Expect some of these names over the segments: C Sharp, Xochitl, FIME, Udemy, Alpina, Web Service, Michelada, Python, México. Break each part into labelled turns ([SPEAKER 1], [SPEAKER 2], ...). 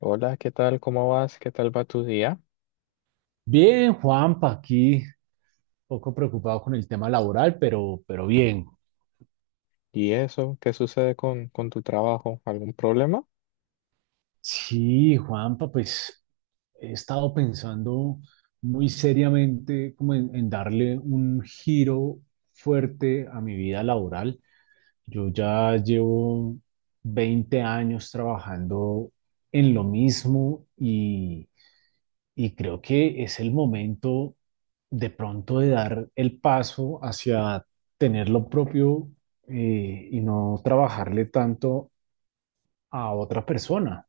[SPEAKER 1] Hola, ¿qué tal? ¿Cómo vas? ¿Qué tal va tu día?
[SPEAKER 2] Bien, Juanpa, aquí poco preocupado con el tema laboral, pero bien.
[SPEAKER 1] ¿Y eso? ¿Qué sucede con tu trabajo? ¿Algún problema?
[SPEAKER 2] Sí, Juanpa, pues he estado pensando muy seriamente como en darle un giro fuerte a mi vida laboral. Yo ya llevo 20 años trabajando en lo mismo y creo que es el momento de pronto de dar el paso hacia tener lo propio, y no trabajarle tanto a otra persona.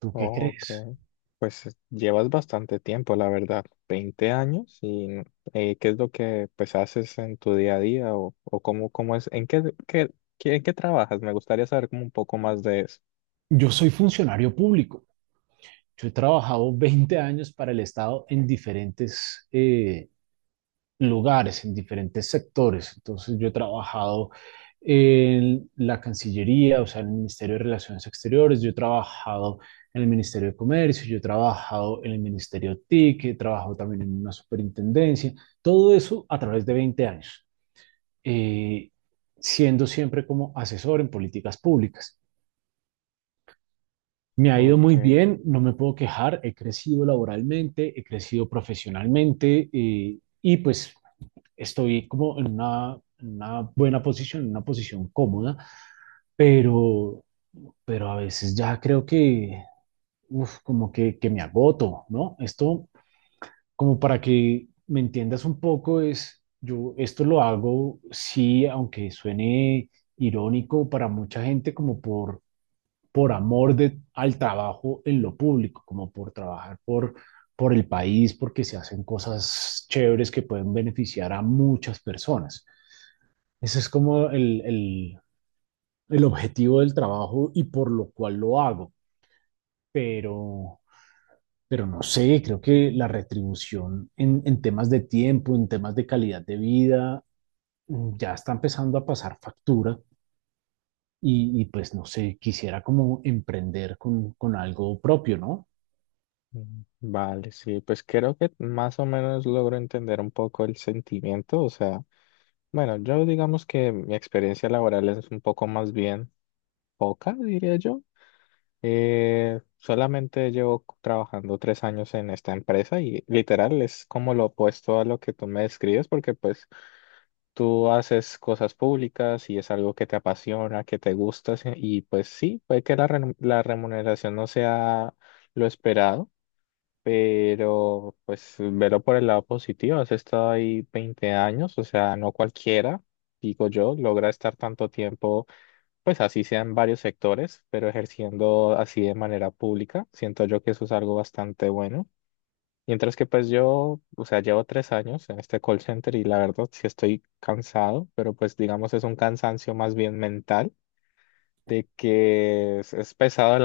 [SPEAKER 2] ¿Tú qué
[SPEAKER 1] Oh, ok.
[SPEAKER 2] crees?
[SPEAKER 1] Pues llevas bastante tiempo, la verdad, 20 años. ¿Y qué es lo que pues haces en tu día a día? ¿O cómo es? ¿En qué trabajas? Me gustaría saber como un poco más de eso.
[SPEAKER 2] Yo soy funcionario público. Yo he trabajado 20 años para el Estado en diferentes lugares, en diferentes sectores. Entonces yo he trabajado en la Cancillería, o sea, en el Ministerio de Relaciones Exteriores, yo he trabajado en el Ministerio de Comercio, yo he trabajado en el Ministerio TIC, he trabajado también en una superintendencia, todo eso a través de 20 años, eh, siendo siempre como asesor en políticas públicas. Me ha ido muy
[SPEAKER 1] Ok.
[SPEAKER 2] bien, no me puedo quejar, he crecido laboralmente, he crecido profesionalmente, y pues estoy como en una buena posición, en una posición cómoda, pero, pero a veces ya creo que, como que me agoto, ¿no? Esto, como para que me entiendas un poco, es, yo esto lo hago, sí, aunque suene irónico para mucha gente, como por amor al trabajo en lo público, como por trabajar por el país, porque se hacen cosas chéveres que pueden beneficiar a muchas personas. Ese es como el objetivo del trabajo y por lo cual lo hago, pero, pero no sé, creo que la retribución en temas de tiempo, en temas de calidad de vida, ya está empezando a pasar factura y pues no sé, quisiera como emprender con algo propio, ¿no?
[SPEAKER 1] Mm, vale, sí, pues creo que más o menos logro entender un poco el sentimiento, o sea, bueno, yo digamos que mi experiencia laboral es un poco más bien poca, diría yo. Solamente llevo trabajando tres años en esta empresa y literal es como lo opuesto a lo que tú me describes, porque pues tú haces cosas públicas y es algo que te apasiona, que te gusta, sí, y pues sí, puede que la remuneración no sea lo esperado, pero pues velo por el lado positivo. Has estado ahí 20 años, o sea, no cualquiera, digo yo, logra estar tanto tiempo, pues así sean varios sectores, pero ejerciendo así de manera pública, siento yo que eso es algo bastante bueno. Mientras que pues yo, o sea, llevo tres años en este call center y la verdad sí estoy cansado, pero pues digamos es un cansancio más bien mental, de que es pesado el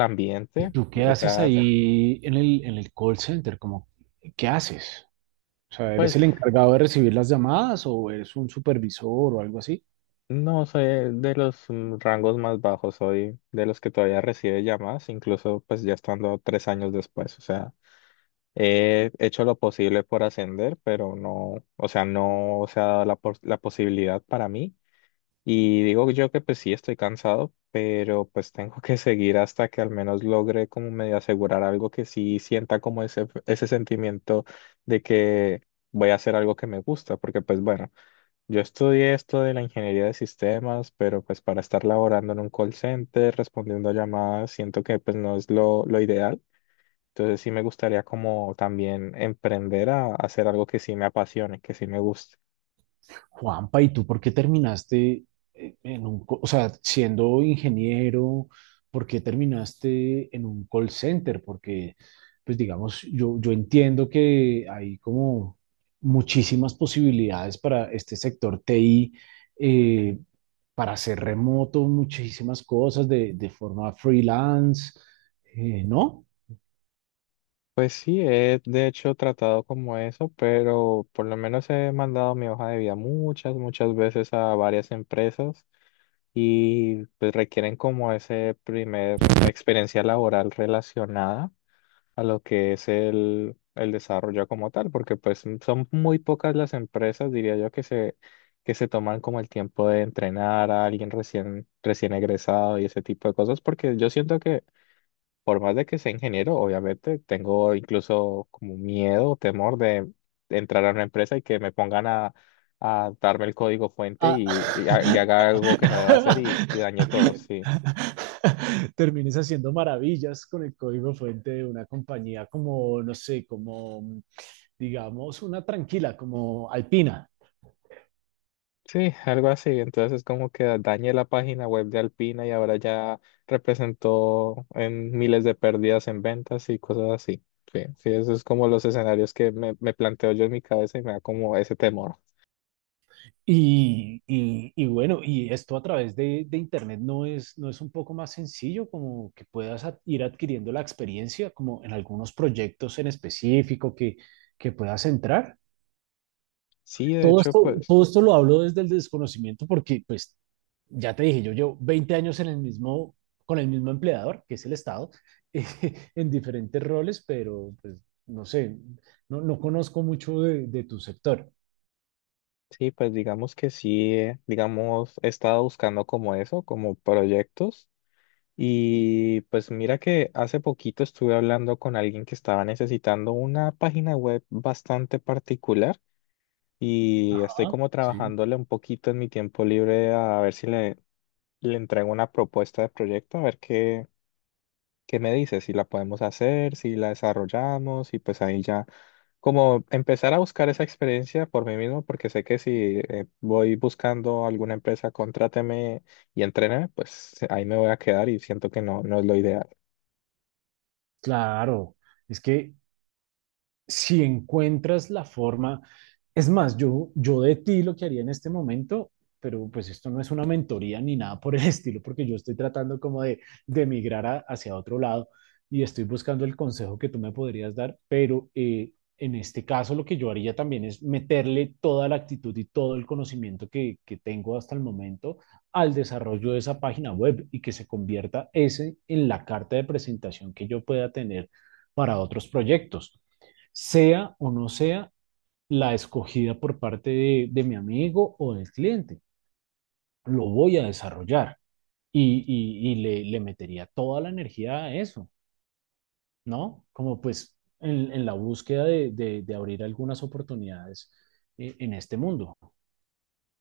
[SPEAKER 2] ¿Y
[SPEAKER 1] ambiente,
[SPEAKER 2] ¿Tú qué
[SPEAKER 1] o
[SPEAKER 2] haces
[SPEAKER 1] sea,
[SPEAKER 2] ahí en el call center? Como, ¿qué haces? O sea, ¿eres
[SPEAKER 1] pues
[SPEAKER 2] el encargado de recibir las llamadas o eres un supervisor o algo así?
[SPEAKER 1] no soy de los rangos más bajos, soy de los que todavía recibe llamadas, incluso pues ya estando tres años después, o sea. He hecho lo posible por ascender, pero no, o sea, no se ha dado la posibilidad para mí. Y digo yo que pues sí estoy cansado, pero pues tengo que seguir hasta que al menos logre como medio asegurar algo que sí sienta como ese sentimiento de que voy a hacer algo que me gusta, porque pues bueno, yo estudié esto de la ingeniería de sistemas, pero pues para estar laborando en un call center, respondiendo llamadas, siento que pues no es lo ideal. Entonces sí me gustaría como también emprender a hacer algo que sí me apasione, que sí me guste.
[SPEAKER 2] Juanpa, ¿y tú por qué terminaste en un, o sea, siendo ingeniero, por qué terminaste en un call center? Porque, pues digamos, yo entiendo que hay como muchísimas posibilidades para este sector TI, eh, para hacer remoto, muchísimas cosas de forma freelance, ¿no?
[SPEAKER 1] Pues sí, he de hecho tratado como eso, pero por lo menos he mandado mi hoja de vida muchas, muchas veces a varias empresas y pues requieren como ese primer experiencia laboral relacionada a lo que es el desarrollo como tal, porque pues son muy pocas las empresas, diría yo, que se toman como el tiempo de entrenar a alguien recién egresado y ese tipo de cosas, porque yo siento que por más de que sea ingeniero, obviamente tengo incluso como miedo o temor de entrar a una empresa y que me pongan a darme el código fuente
[SPEAKER 2] Ah.
[SPEAKER 1] y haga algo que no deba hacer y dañe todo, sí.
[SPEAKER 2] Termines haciendo maravillas con el código fuente de una compañía como, no sé, como, digamos, una tranquila, como Alpina.
[SPEAKER 1] Sí, algo así. Entonces como que dañé la página web de Alpina y ahora ya representó en miles de pérdidas en ventas y cosas así. Sí, sí, eso es como los escenarios que me planteo yo en mi cabeza y me da como ese temor.
[SPEAKER 2] Y bueno, y esto a través de Internet no es, no es un poco más sencillo, como que puedas ir adquiriendo la experiencia, como en algunos proyectos en específico que puedas entrar.
[SPEAKER 1] Sí, de
[SPEAKER 2] Todo
[SPEAKER 1] hecho,
[SPEAKER 2] esto,
[SPEAKER 1] pues,
[SPEAKER 2] todo esto lo hablo desde el desconocimiento porque pues ya te dije, yo llevo 20 años en el mismo, con el mismo empleador, que es el Estado, en diferentes roles, pero pues no sé, no, no conozco mucho de tu sector.
[SPEAKER 1] sí, pues digamos que sí, digamos, he estado buscando como eso, como proyectos. Y pues mira que hace poquito estuve hablando con alguien que estaba necesitando una página web bastante particular, y estoy
[SPEAKER 2] Ah,
[SPEAKER 1] como
[SPEAKER 2] sí,
[SPEAKER 1] trabajándole un poquito en mi tiempo libre a ver si le entrego una propuesta de proyecto, a ver qué, qué me dice, si la podemos hacer, si la desarrollamos y pues ahí ya como empezar a buscar esa experiencia por mí mismo, porque sé que si voy buscando alguna empresa, contráteme y entréneme, pues ahí me voy a quedar y siento que no, no es lo ideal.
[SPEAKER 2] claro. Es que si encuentras la forma, es más, yo de ti lo que haría en este momento, pero pues esto no es una mentoría ni nada por el estilo, porque yo estoy tratando como de emigrar hacia otro lado y estoy buscando el consejo que tú me podrías dar, pero en este caso lo que yo haría también es meterle toda la actitud y todo el conocimiento que tengo hasta el momento al desarrollo de esa página web y que se convierta ese en la carta de presentación que yo pueda tener para otros proyectos sea o no sea la escogida por parte de mi amigo o del cliente. Lo voy a desarrollar y le metería toda la energía a eso, ¿no? Como pues en la búsqueda de, de abrir algunas oportunidades, en este mundo.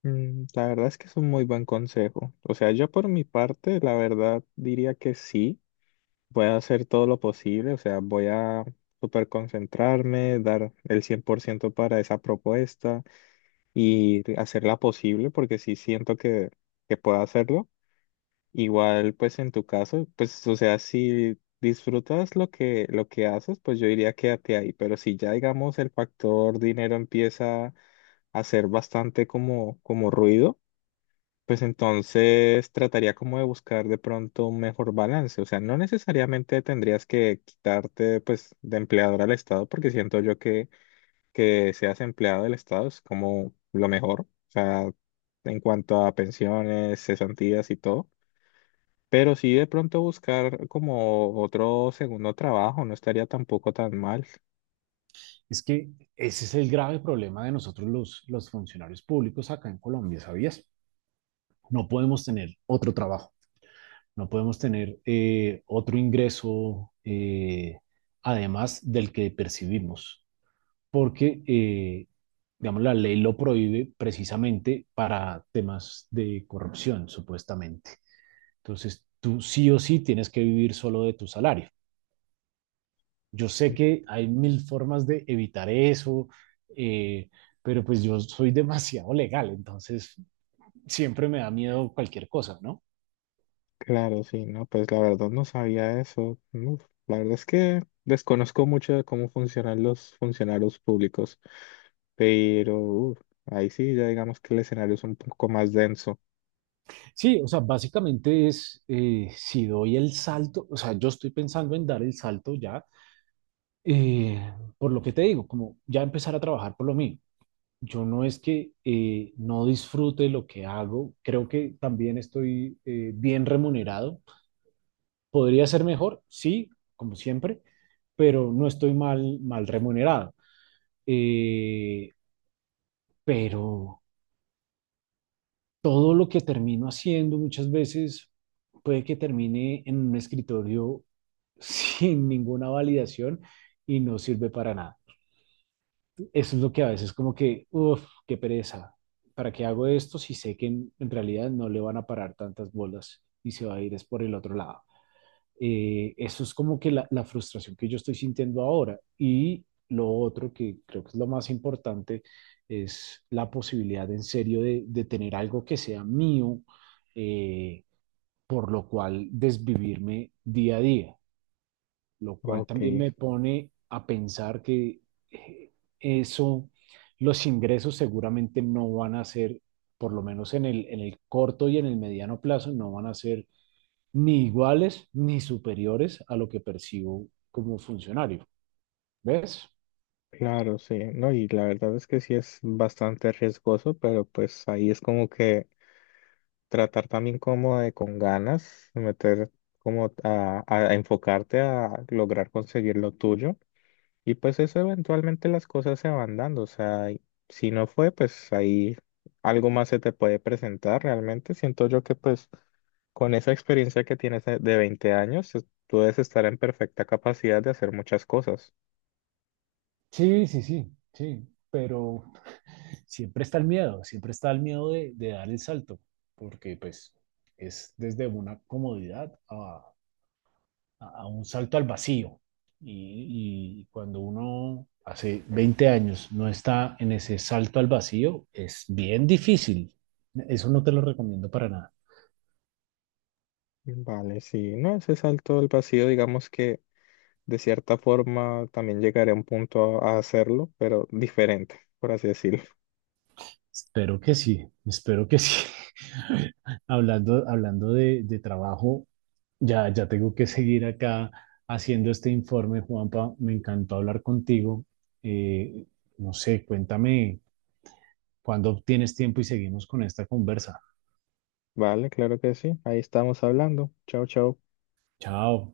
[SPEAKER 1] Mm, la verdad es que es un muy buen consejo. O sea, yo por mi parte, la verdad diría que sí, voy a hacer todo lo posible, o sea, voy a super concentrarme, dar el 100% para esa propuesta y hacerla posible porque sí siento que puedo hacerlo. Igual, pues en tu caso, pues, o sea, si disfrutas lo que haces, pues yo diría quédate ahí, pero si ya, digamos, el factor dinero empieza a ser bastante como, como ruido, pues entonces trataría como de buscar de pronto un mejor balance. O sea, no necesariamente tendrías que quitarte pues de empleador al Estado, porque siento yo que seas empleado del Estado es como lo mejor. O sea, en cuanto a pensiones, cesantías y todo. Pero sí de pronto buscar como otro segundo trabajo no estaría tampoco tan mal.
[SPEAKER 2] Es que ese es el grave problema de nosotros los funcionarios públicos acá en Colombia, ¿sabías? No podemos tener otro trabajo. No podemos tener otro ingreso, además del que percibimos, porque, digamos, la ley lo prohíbe precisamente para temas de corrupción, supuestamente. Entonces, tú sí o sí tienes que vivir solo de tu salario. Yo sé que hay mil formas de evitar eso, eh, pero pues yo soy demasiado legal, entonces siempre me da miedo cualquier cosa, ¿no?
[SPEAKER 1] Claro, sí, no, pues la verdad no sabía eso. Uf, la verdad es que desconozco mucho de cómo funcionan los funcionarios públicos, pero uf, ahí sí, ya digamos que el escenario es un poco más denso.
[SPEAKER 2] Sí, o sea, básicamente es, si doy el salto, o sea, yo estoy pensando en dar el salto ya, por lo que te digo, como ya empezar a trabajar por lo mío. Yo no es que no disfrute lo que hago, creo que también estoy bien remunerado. Podría ser mejor, sí, como siempre, pero no estoy mal remunerado. Eh, pero todo lo que termino haciendo muchas veces puede que termine en un escritorio sin ninguna validación y no sirve para nada. Eso es lo que a veces como que, uff, qué pereza. ¿Para qué hago esto si sé que en realidad no le van a parar tantas bolas y se va a ir es por el otro lado? Eso es como que la frustración que yo estoy sintiendo ahora. Y lo otro que creo que es lo más importante es la posibilidad en serio de tener algo que sea mío, eh, por lo cual desvivirme día a día, lo cual
[SPEAKER 1] Ok,
[SPEAKER 2] también me pone a pensar que eh, eso, los ingresos seguramente no van a ser, por lo menos en el corto y en el mediano plazo, no van a ser ni iguales ni superiores a lo que percibo como funcionario. ¿Ves?
[SPEAKER 1] claro, sí, no, y la verdad es que sí es bastante riesgoso, pero pues ahí es como que tratar también como de con ganas, meter como a enfocarte a lograr conseguir lo tuyo. Y pues eso eventualmente las cosas se van dando, o sea, y si no fue, pues ahí algo más se te puede presentar realmente. Siento yo que pues con esa experiencia que tienes de 20 años, es- tú debes estar en perfecta capacidad de hacer muchas cosas.
[SPEAKER 2] Sí, sí, sí, sí, pero siempre está el miedo, siempre está el miedo de dar el salto, porque pues es desde una comodidad a un salto al vacío. Y cuando uno hace 20 años no está en ese salto al vacío, es bien difícil. Eso no te lo recomiendo para nada.
[SPEAKER 1] Vale, sí, no, ese salto al vacío, digamos que de cierta forma también llegaré a un punto a hacerlo, pero diferente, por así decirlo.
[SPEAKER 2] Espero que sí, espero que sí. Hablando de trabajo, ya tengo que seguir acá haciendo este informe, Juanpa. Me encantó hablar contigo. Eh, no sé, cuéntame cuándo tienes tiempo y seguimos con esta conversa.
[SPEAKER 1] Vale, claro que sí, ahí estamos hablando. Chao, chao.
[SPEAKER 2] Chao.